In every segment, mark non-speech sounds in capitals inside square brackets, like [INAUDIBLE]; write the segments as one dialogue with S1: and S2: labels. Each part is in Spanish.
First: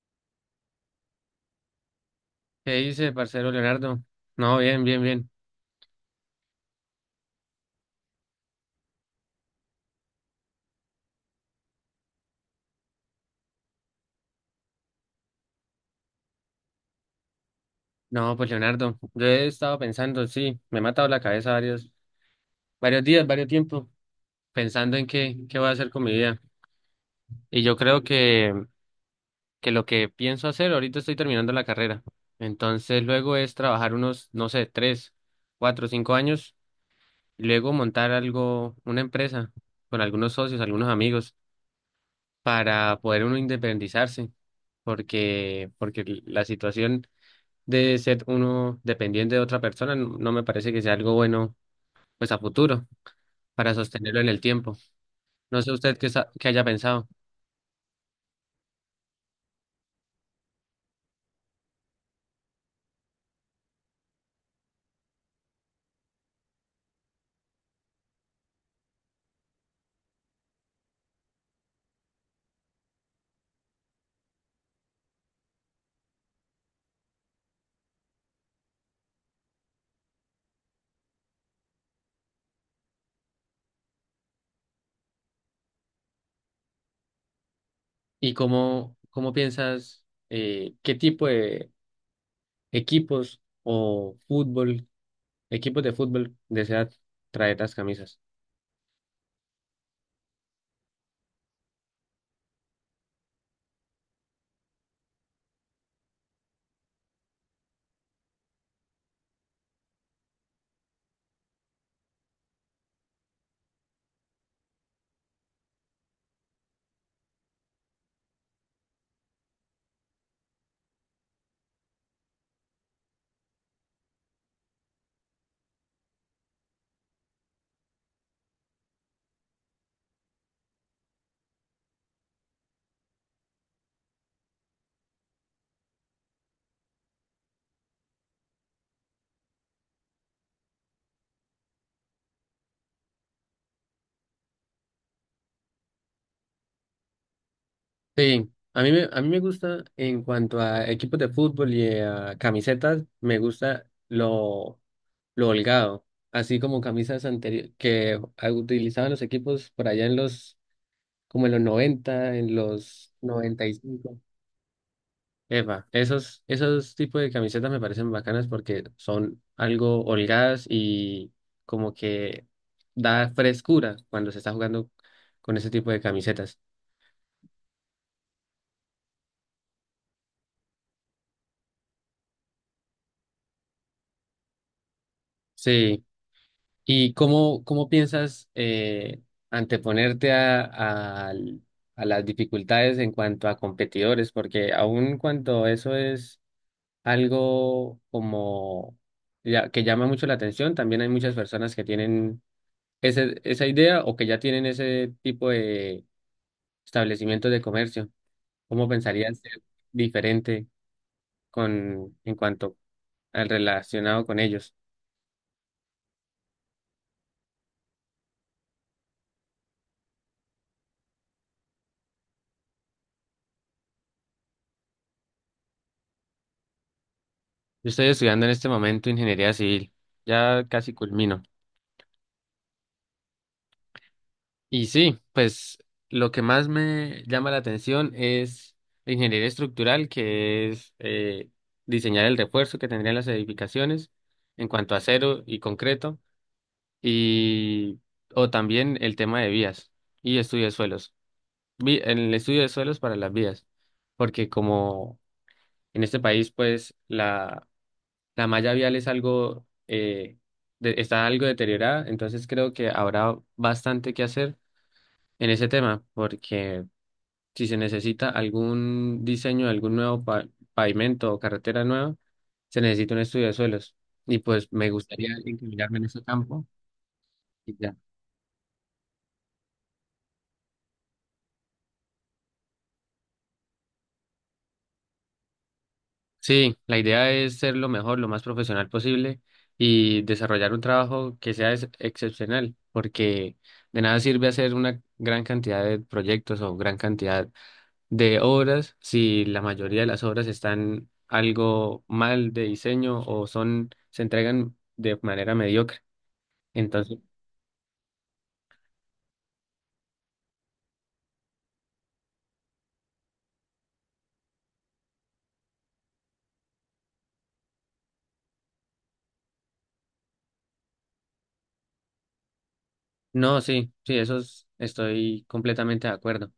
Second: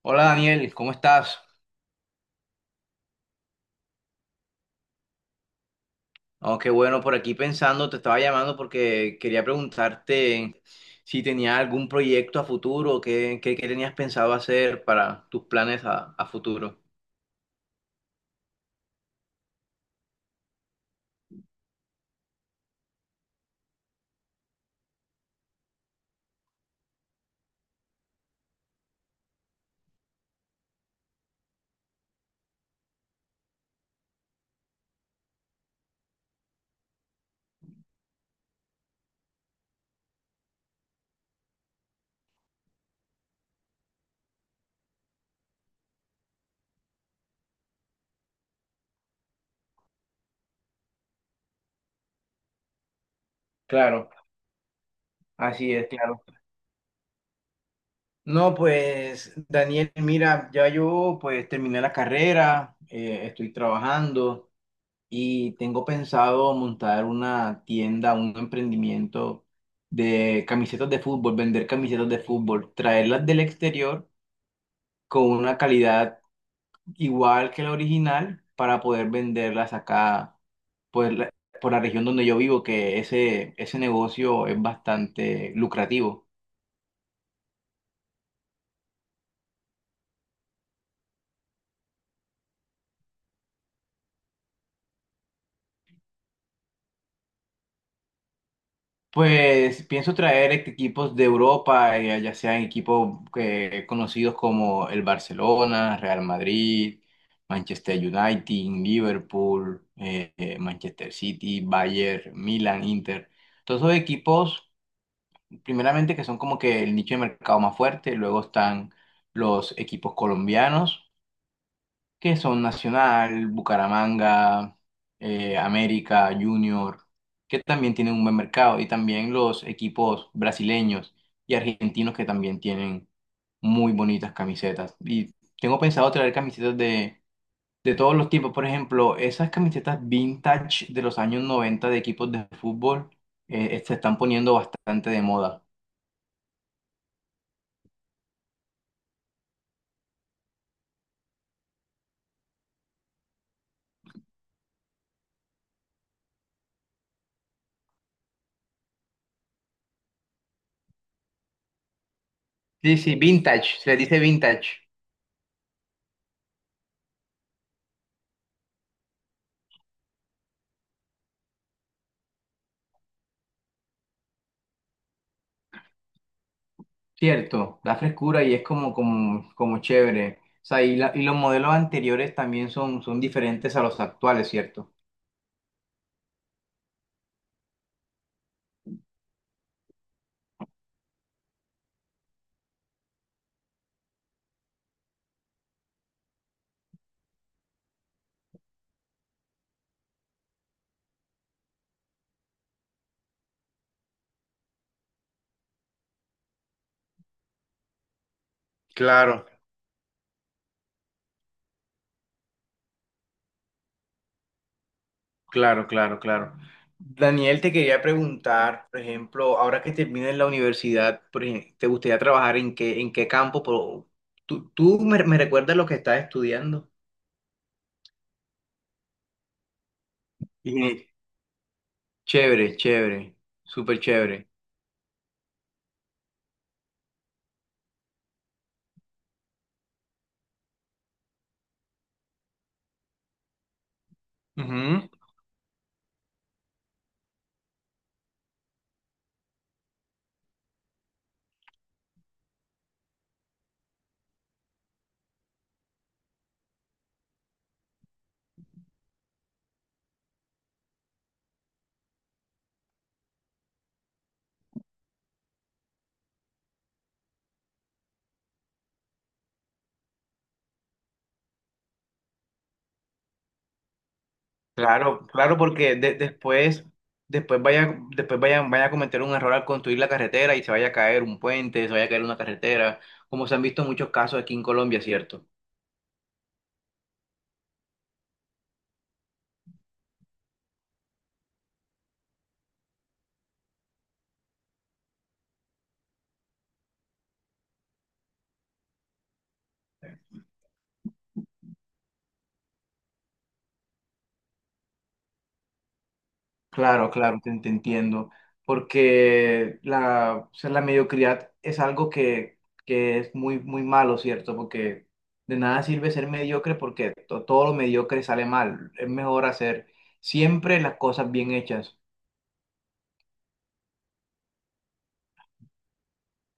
S1: Hola Daniel, ¿cómo estás?
S2: ¿Qué dice, parcero Leonardo? No, bien, bien, bien.
S1: Oh, qué bueno, por aquí pensando, te estaba llamando porque quería preguntarte si tenía algún proyecto a futuro, qué tenías pensado hacer para tus planes a futuro.
S2: No, pues Leonardo, yo he estado pensando, sí, me he matado la cabeza varios días, varios tiempos, pensando en qué voy a hacer con mi vida. Y yo creo que lo que pienso hacer, ahorita estoy terminando la carrera. Entonces luego es trabajar unos, no sé, 3, 4, 5 años, y luego montar algo, una empresa con algunos socios, algunos amigos, para poder uno independizarse, porque la situación de ser uno dependiente de otra persona, no me parece que sea algo bueno, pues a futuro, para
S1: Claro,
S2: sostenerlo en el tiempo. No sé
S1: así es,
S2: usted qué,
S1: claro.
S2: qué haya pensado
S1: No, pues Daniel, mira, ya yo pues terminé la carrera, estoy trabajando y tengo pensado montar una tienda, un emprendimiento de camisetas de fútbol, vender camisetas de fútbol, traerlas del exterior, con una calidad igual que la original para poder venderlas acá pues la, por la región donde yo vivo, que ese negocio es bastante lucrativo.
S2: y cómo piensas, qué tipo de equipos o fútbol, equipos de fútbol desea traer las camisas.
S1: Pues pienso traer equipos de Europa, ya sean equipos conocidos como el Barcelona, Real Madrid, Manchester United, Liverpool, Manchester City, Bayern, Milan, Inter. Todos esos equipos primeramente que son como que el nicho de mercado más fuerte, luego están los equipos colombianos, que son Nacional, Bucaramanga, América, Junior, que también tienen un buen mercado, y también los equipos brasileños y argentinos que también tienen muy bonitas camisetas. Y tengo pensado traer camisetas de... De todos los tipos, por ejemplo, esas camisetas vintage de los años 90 de equipos de fútbol se están poniendo bastante de moda.
S2: Sí, a mí me gusta en cuanto a equipos de fútbol y a camisetas, me gusta lo holgado. Así como camisas anteriores que utilizaban los equipos por allá en los como en
S1: Sí,
S2: los
S1: sí,
S2: noventa y
S1: vintage, se le
S2: cinco
S1: dice vintage,
S2: Eva esos tipos de camisetas me parecen bacanas porque son algo holgadas y como que da frescura cuando se está jugando con ese tipo de camisetas.
S1: cierto, da frescura y es como chévere. O sea, y los modelos anteriores también son diferentes a los actuales, ¿cierto?
S2: Sí. ¿Y cómo piensas anteponerte a las dificultades en cuanto a competidores? Porque aun cuando eso es algo como ya, que llama mucho la atención. También hay muchas personas que tienen ese, esa idea o que ya tienen ese tipo de establecimientos de comercio. ¿Cómo pensarías
S1: Claro,
S2: ser diferente en cuanto al relacionado con ellos?
S1: claro, claro, claro. Daniel, te quería preguntar, por ejemplo, ahora que termines la universidad, ¿te gustaría trabajar en qué campo? Por me recuerdas lo que estás estudiando.
S2: Yo estoy estudiando en este momento ingeniería civil, ya casi
S1: Ingenie-
S2: culmino.
S1: Chévere, chévere, súper chévere.
S2: Y sí, pues lo que más me llama la atención es la ingeniería estructural, que es diseñar el refuerzo que tendrían las edificaciones en cuanto a acero y concreto, y o también el tema de vías y estudio de suelos. En el estudio de suelos para las vías, porque como en este país, pues la malla vial es algo, está algo deteriorada, entonces creo que habrá bastante que hacer en ese tema, porque si se necesita algún diseño de algún nuevo pavimento o carretera nueva, se necesita un estudio de suelos. Y pues me
S1: Claro,
S2: gustaría
S1: claro, porque
S2: encaminarme en ese campo
S1: después, después
S2: y ya.
S1: vaya, después vayan, vaya a cometer un error al construir la carretera y se vaya a caer un puente, se vaya a caer una carretera, como se han visto muchos casos aquí en Colombia, ¿cierto?
S2: Sí, la idea es ser lo mejor, lo más profesional posible y desarrollar un trabajo que sea excepcional, porque de nada sirve hacer una gran cantidad de proyectos o gran cantidad de obras si la mayoría de las obras están algo mal de diseño o son se entregan de manera mediocre.
S1: Claro,
S2: Entonces,
S1: claro, te entiendo, porque la, o sea, la mediocridad es algo que es muy, muy malo, ¿cierto? Porque de nada sirve ser mediocre porque todo lo mediocre sale mal, es mejor hacer siempre las cosas bien hechas.
S2: no, sí, sí, estoy completamente de acuerdo.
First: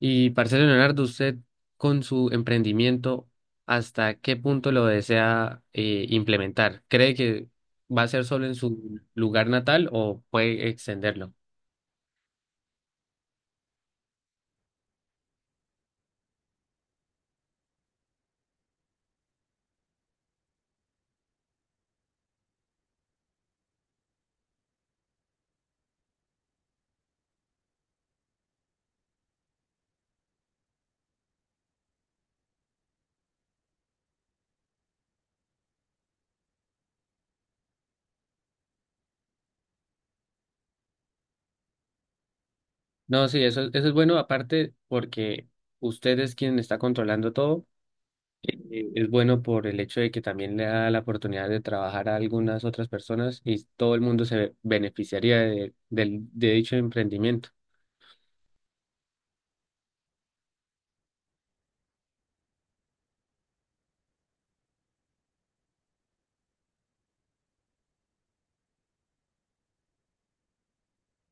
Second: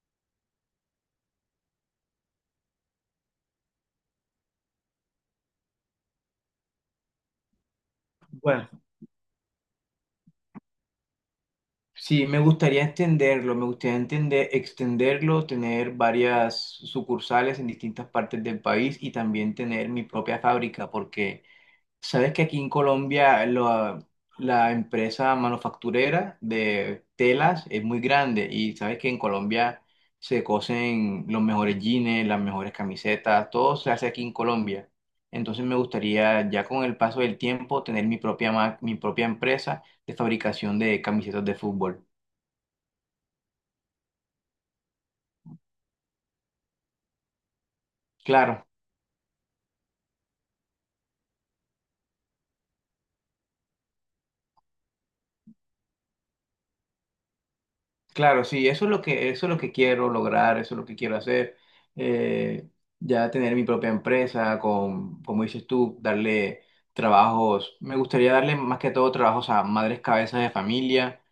S2: Y, parcero Leonardo, usted con su emprendimiento, ¿hasta qué punto lo desea implementar? ¿Cree que va a ser solo en
S1: Bueno.
S2: su lugar natal o puede extenderlo?
S1: Sí, me gustaría entenderlo, me gustaría entender, extenderlo, tener varias sucursales en distintas partes del país y también tener mi propia fábrica, porque sabes que aquí en Colombia la empresa manufacturera de telas es muy grande y sabes que en Colombia se cosen los mejores jeans, las mejores camisetas, todo se hace aquí en Colombia. Entonces me gustaría ya con el paso del tiempo tener mi propia empresa de fabricación de camisetas de fútbol.
S2: No, sí, eso es bueno, aparte porque usted es quien está controlando todo.
S1: Claro,
S2: Es bueno por el hecho de que también le da la oportunidad de trabajar a algunas otras personas y todo el mundo se beneficiaría de dicho emprendimiento.
S1: claro, sí, eso es lo que, eso es lo que quiero lograr, eso es lo que quiero hacer. Eh, ya tener mi propia empresa, con, como dices tú, darle trabajos. Me gustaría darle más que todo trabajos a madres cabezas de familia,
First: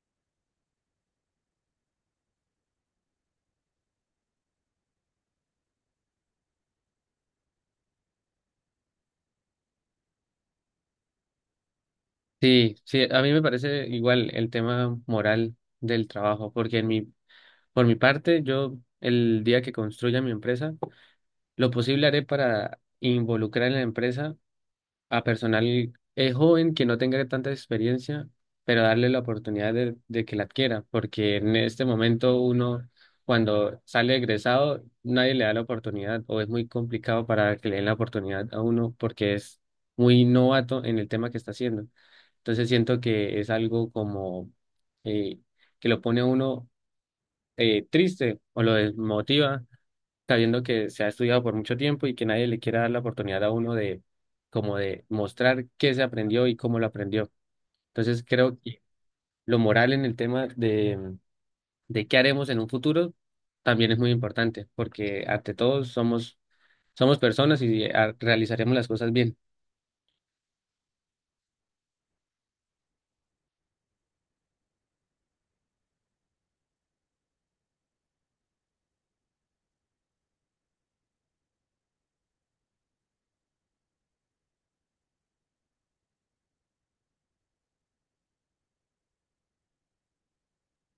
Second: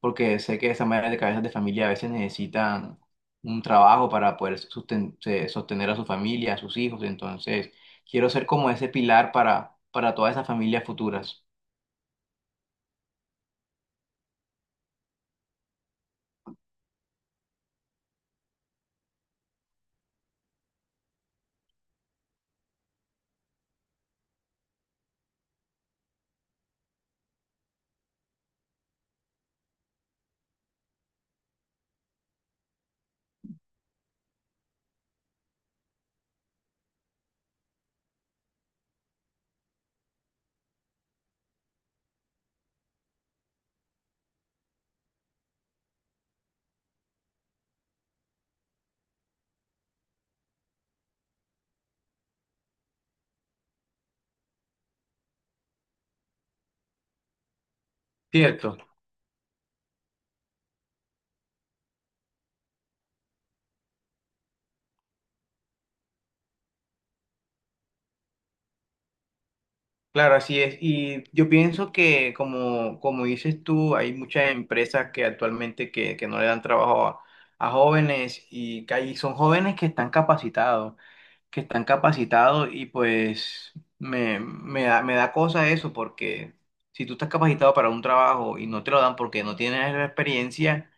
S1: porque sé que esas madres de cabezas de familia a veces necesitan un trabajo para poder sostener a su familia, a sus hijos. Entonces, quiero ser como ese pilar para todas esas familias futuras.
S2: Sí, sí, a mí me parece igual el tema moral del trabajo, porque por mi parte, yo el día que construya mi empresa, lo posible haré para involucrar en la empresa a personal joven que no tenga tanta experiencia, pero darle la oportunidad de que la adquiera, porque en este momento uno, cuando sale egresado, nadie le da la oportunidad o es muy complicado para que le den la oportunidad a uno porque es muy novato en el tema que está haciendo. Entonces siento que es algo como eh, que lo pone a uno triste o lo desmotiva, sabiendo que se ha estudiado por mucho tiempo y que nadie le quiera dar la oportunidad a uno de como de mostrar qué se aprendió y cómo lo aprendió. Entonces creo
S1: Cierto.
S2: que lo moral en el tema de qué haremos en un futuro también es muy importante, porque ante todo somos personas y realizaremos las cosas bien.
S1: Claro, así es. Y yo pienso que, como, como dices tú, hay muchas empresas que actualmente que no le dan trabajo a jóvenes y que ahí son jóvenes que están capacitados y pues me da cosa eso porque si tú estás capacitado para un trabajo y no te lo dan porque no tienes la experiencia,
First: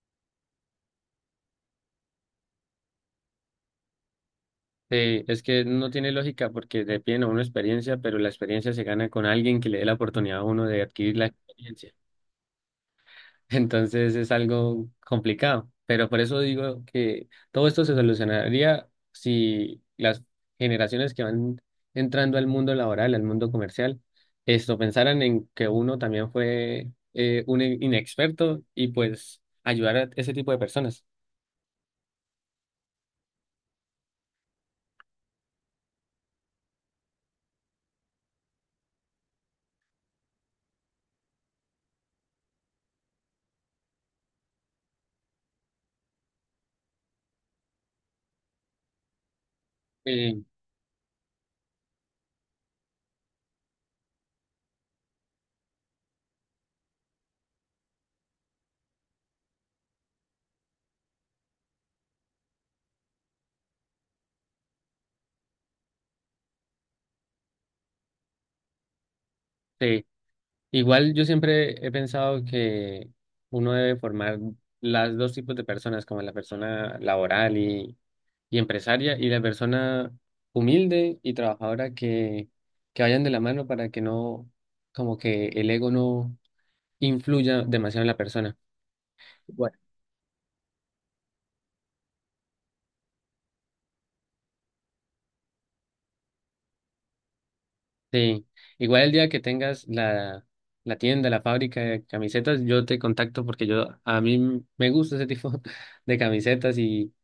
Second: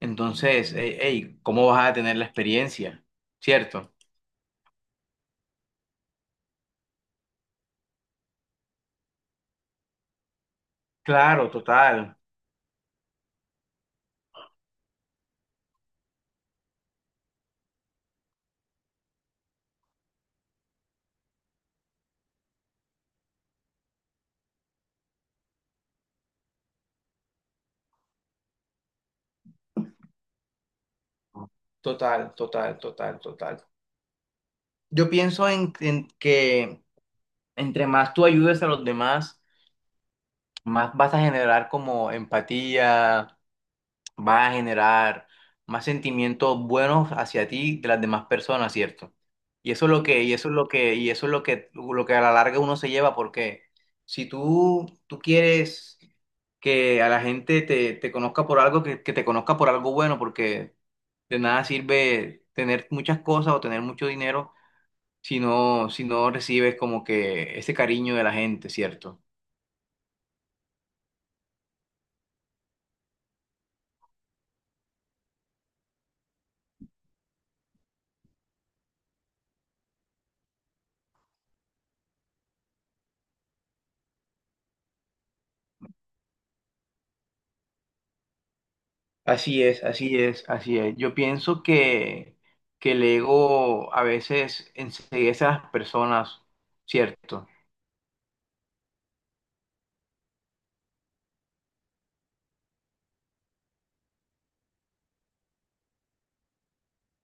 S1: entonces, hey, ¿cómo vas a tener la experiencia? ¿Cierto?
S2: Sí, es que no tiene lógica porque le piden a uno experiencia, pero la experiencia se gana con alguien que le dé la oportunidad a uno de adquirir la
S1: Claro,
S2: experiencia.
S1: total.
S2: [LAUGHS] Entonces es algo complicado, pero por eso digo que todo esto se solucionaría si las generaciones que van entrando al mundo laboral, al mundo comercial, esto pensaran en que uno también fue un inexperto y pues ayudar a ese tipo de personas.
S1: Total, total, total, total. Yo pienso en que entre más tú ayudes a los demás, más vas a generar como empatía, vas a generar más sentimientos buenos hacia ti de las demás personas, ¿cierto? Y eso es lo que, y
S2: Eh,
S1: eso es lo que, y eso es lo que a la larga uno se lleva, porque si tú quieres que a la gente te conozca por algo, que te conozca por algo bueno, porque de nada sirve tener muchas cosas o tener mucho dinero si no, si no recibes como que ese cariño de la gente, ¿cierto?
S2: Sí, igual yo siempre he pensado que uno debe formar las dos tipos de personas, como la persona laboral y empresaria y la persona humilde y trabajadora que vayan de la mano para que no, como que el ego no influya demasiado en la persona.
S1: Así
S2: Bueno,
S1: es, así es, así es. Yo pienso que el ego a veces enseguece a las personas, ¿cierto?
S2: sí, igual el día que tengas la tienda, la fábrica de camisetas, yo te contacto porque yo a mí me gusta ese tipo [LAUGHS] de camisetas y.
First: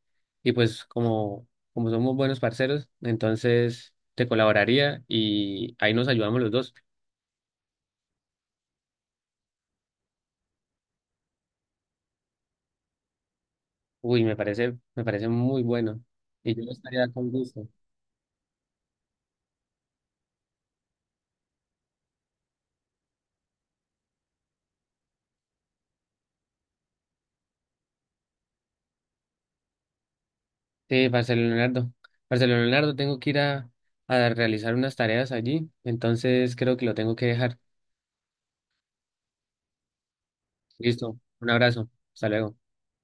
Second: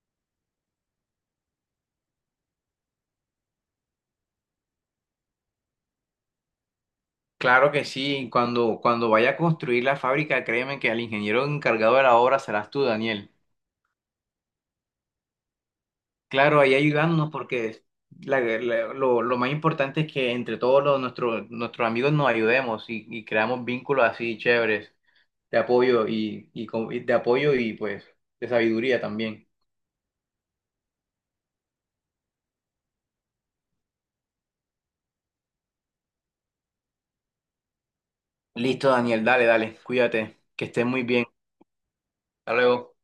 S2: Y pues como somos buenos parceros, entonces te colaboraría y ahí nos ayudamos los dos.
S1: Claro que sí, cuando vaya a construir la fábrica, créeme que al ingeniero encargado de la obra serás tú, Daniel.
S2: Uy, me parece muy bueno. Y
S1: Claro,
S2: yo
S1: ahí
S2: estaría con
S1: ayudarnos
S2: gusto.
S1: porque lo más importante es que entre todos nuestros, nuestros amigos nos ayudemos y creamos vínculos así chéveres, de apoyo y de apoyo y pues de sabiduría también.
S2: Sí, Marcelo Leonardo. Marcelo Leonardo, tengo que ir a realizar unas tareas allí, entonces creo que lo tengo que dejar.
S1: Listo, Daniel, dale, dale, cuídate, que estés muy
S2: Listo,
S1: bien.
S2: un abrazo. Hasta
S1: Hasta
S2: luego.
S1: luego.